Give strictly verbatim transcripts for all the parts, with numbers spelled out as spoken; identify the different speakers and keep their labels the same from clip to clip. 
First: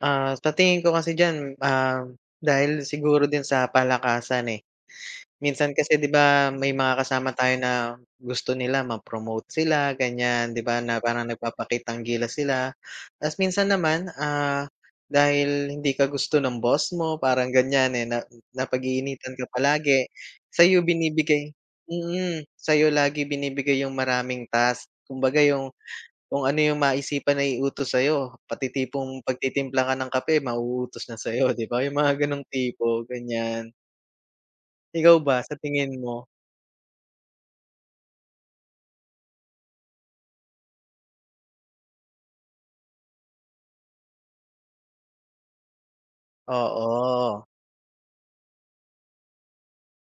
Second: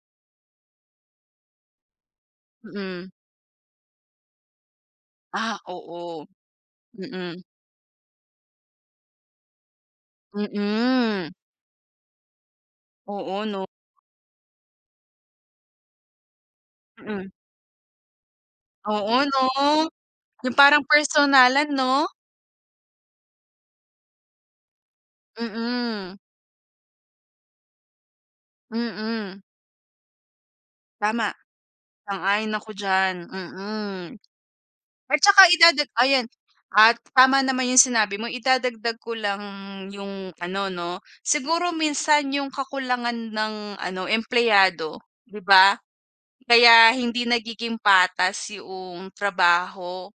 Speaker 1: Ah, sa tingin ko kasi diyan, ah, dahil
Speaker 2: Mm.
Speaker 1: siguro din sa palakasan, eh.
Speaker 2: Ah,
Speaker 1: Minsan kasi 'di
Speaker 2: oo.
Speaker 1: ba may mga kasama
Speaker 2: Mm.
Speaker 1: tayo na gusto nila ma-promote sila, ganyan, 'di ba, na parang
Speaker 2: Mm.
Speaker 1: nagpapakitang gilas sila. Tapos
Speaker 2: Oo 'no?
Speaker 1: minsan naman, ah, dahil hindi ka gusto ng boss mo
Speaker 2: Mm.
Speaker 1: parang ganyan, eh, na
Speaker 2: Oo
Speaker 1: napag-iinitan
Speaker 2: 'no?
Speaker 1: ka palagi,
Speaker 2: 'Yung parang
Speaker 1: sa'yo binibigay
Speaker 2: personalan 'no?
Speaker 1: mm. Sa'yo lagi binibigay yung maraming task. Kumbaga yung
Speaker 2: Mm.
Speaker 1: kung ano, yung maisipan na iutos sa'yo, pati tipong
Speaker 2: Mm.
Speaker 1: pagtitimpla ka ng kape mauutos na
Speaker 2: Tama.
Speaker 1: sa'yo, 'di ba? Yung mga gano'ng
Speaker 2: Sang-ayon ako
Speaker 1: tipo,
Speaker 2: diyan.
Speaker 1: ganyan.
Speaker 2: Mm. At
Speaker 1: Ikaw ba,
Speaker 2: tsaka
Speaker 1: sa
Speaker 2: idada
Speaker 1: tingin mo?
Speaker 2: ayan. At tama naman yung sinabi mo, idadagdag ko lang yung ano 'no, siguro minsan yung kakulangan ng ano, empleyado, 'di ba? Kaya hindi
Speaker 1: Oo.
Speaker 2: nagiging patas 'yong trabaho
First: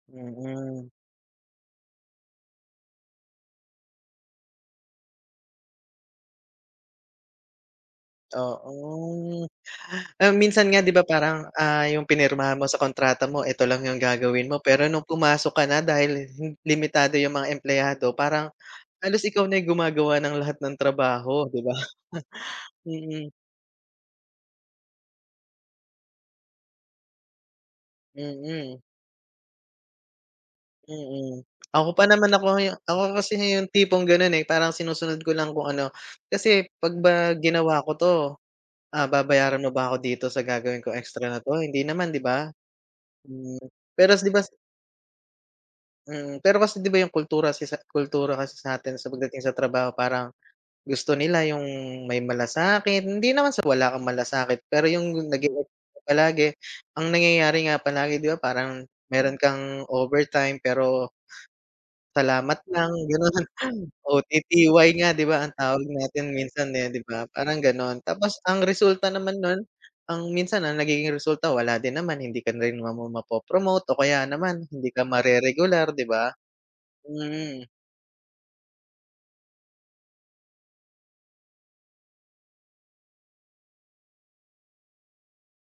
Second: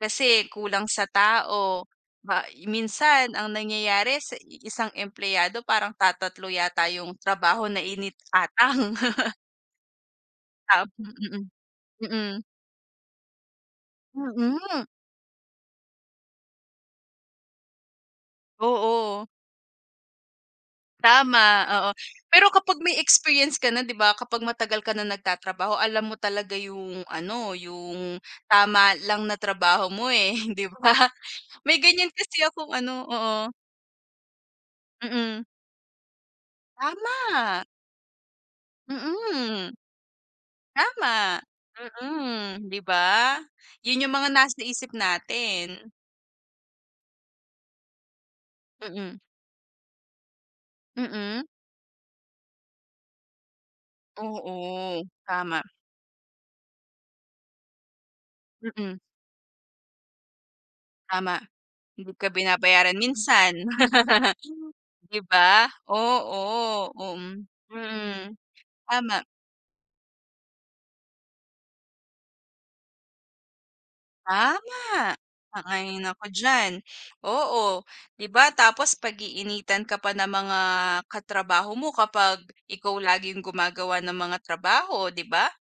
Speaker 2: kasi kulang
Speaker 1: Mm.
Speaker 2: sa tao. Ma minsan ang nangyayari sa iisang empleyado parang tatatlo yata yung trabaho na iniatang.
Speaker 1: Oo. Ah, minsan nga
Speaker 2: Tam
Speaker 1: 'di ba parang,
Speaker 2: mm.
Speaker 1: ah, yung
Speaker 2: Mm.
Speaker 1: pinirmahan mo sa kontrata mo 'eto lang yung gagawin mo,
Speaker 2: Mm.
Speaker 1: pero nung pumasok ka na dahil hin limitado yung mga empleyado parang halos
Speaker 2: Oo.
Speaker 1: ikaw na yung gumagawa ng lahat ng
Speaker 2: Tama.
Speaker 1: trabaho, 'di ba?
Speaker 2: Oo. Pero kapag may
Speaker 1: Mm.
Speaker 2: experience ka na 'di ba, kapag matagal ka na nagtatrabaho alam mo talaga yung ano, yung
Speaker 1: Mm.
Speaker 2: tama lang na trabaho mo, eh, 'di ba?
Speaker 1: Mm.
Speaker 2: May
Speaker 1: Ako pa
Speaker 2: ganyan
Speaker 1: naman ako
Speaker 2: kasi akong
Speaker 1: yung
Speaker 2: ano
Speaker 1: ako kasi
Speaker 2: oo.
Speaker 1: yung tipong ganun, eh, parang sinusunod ko
Speaker 2: Mm.
Speaker 1: lang kung ano. Kasi, "'Pag ba
Speaker 2: Tama.
Speaker 1: ginawa ko 'to, ah, babayaran
Speaker 2: Mm.
Speaker 1: mo ba ako dito sa gagawin kong extra
Speaker 2: Tama.
Speaker 1: na 'to, hindi naman, 'di ba?"
Speaker 2: Mm. 'Di ba?
Speaker 1: Mm.
Speaker 2: Yun
Speaker 1: Pero
Speaker 2: yung
Speaker 1: kas
Speaker 2: mga
Speaker 1: 'di ba.
Speaker 2: nasa isip natin.
Speaker 1: Mm. Pero kasi 'di ba yung kultura sa isa kultura kasi sa'tin sa
Speaker 2: Mm.
Speaker 1: pagdating sa trabaho parang gusto
Speaker 2: Mm.
Speaker 1: nila yung may malasakit, hindi naman sa wala kang malasakit, pero
Speaker 2: Oo.
Speaker 1: yung naging
Speaker 2: Tama.
Speaker 1: [unintelligible] palagi, ang nangyayari nga palagi 'di ba parang
Speaker 2: Mm.
Speaker 1: meron kang overtime, pero
Speaker 2: Tama. Hindi ka
Speaker 1: Salamat lang,
Speaker 2: binabayaran
Speaker 1: gano'n.
Speaker 2: minsan.
Speaker 1: O-T-T-Y nga
Speaker 2: 'Di
Speaker 1: 'di ba ang
Speaker 2: ba?
Speaker 1: tawag natin minsan,
Speaker 2: Oo.
Speaker 1: eh, 'di ba?
Speaker 2: Mm.
Speaker 1: Parang gano'n.
Speaker 2: Mm.
Speaker 1: Tapos ang resulta
Speaker 2: Tama.
Speaker 1: naman nun, ang minsan ang nagiging resulta wala din naman, hindi ka rin naman mapo-promote o kaya naman hindi ka
Speaker 2: Tama.
Speaker 1: mare-regular,
Speaker 2: Sang-ayon
Speaker 1: 'di
Speaker 2: ako
Speaker 1: ba?
Speaker 2: diyan.
Speaker 1: Mm.
Speaker 2: Oo. 'Di ba tapos pag-iinitan ka pa ng mga katrabaho mo kapag ikaw laging gumagawa ng mga trabaho, 'di ba?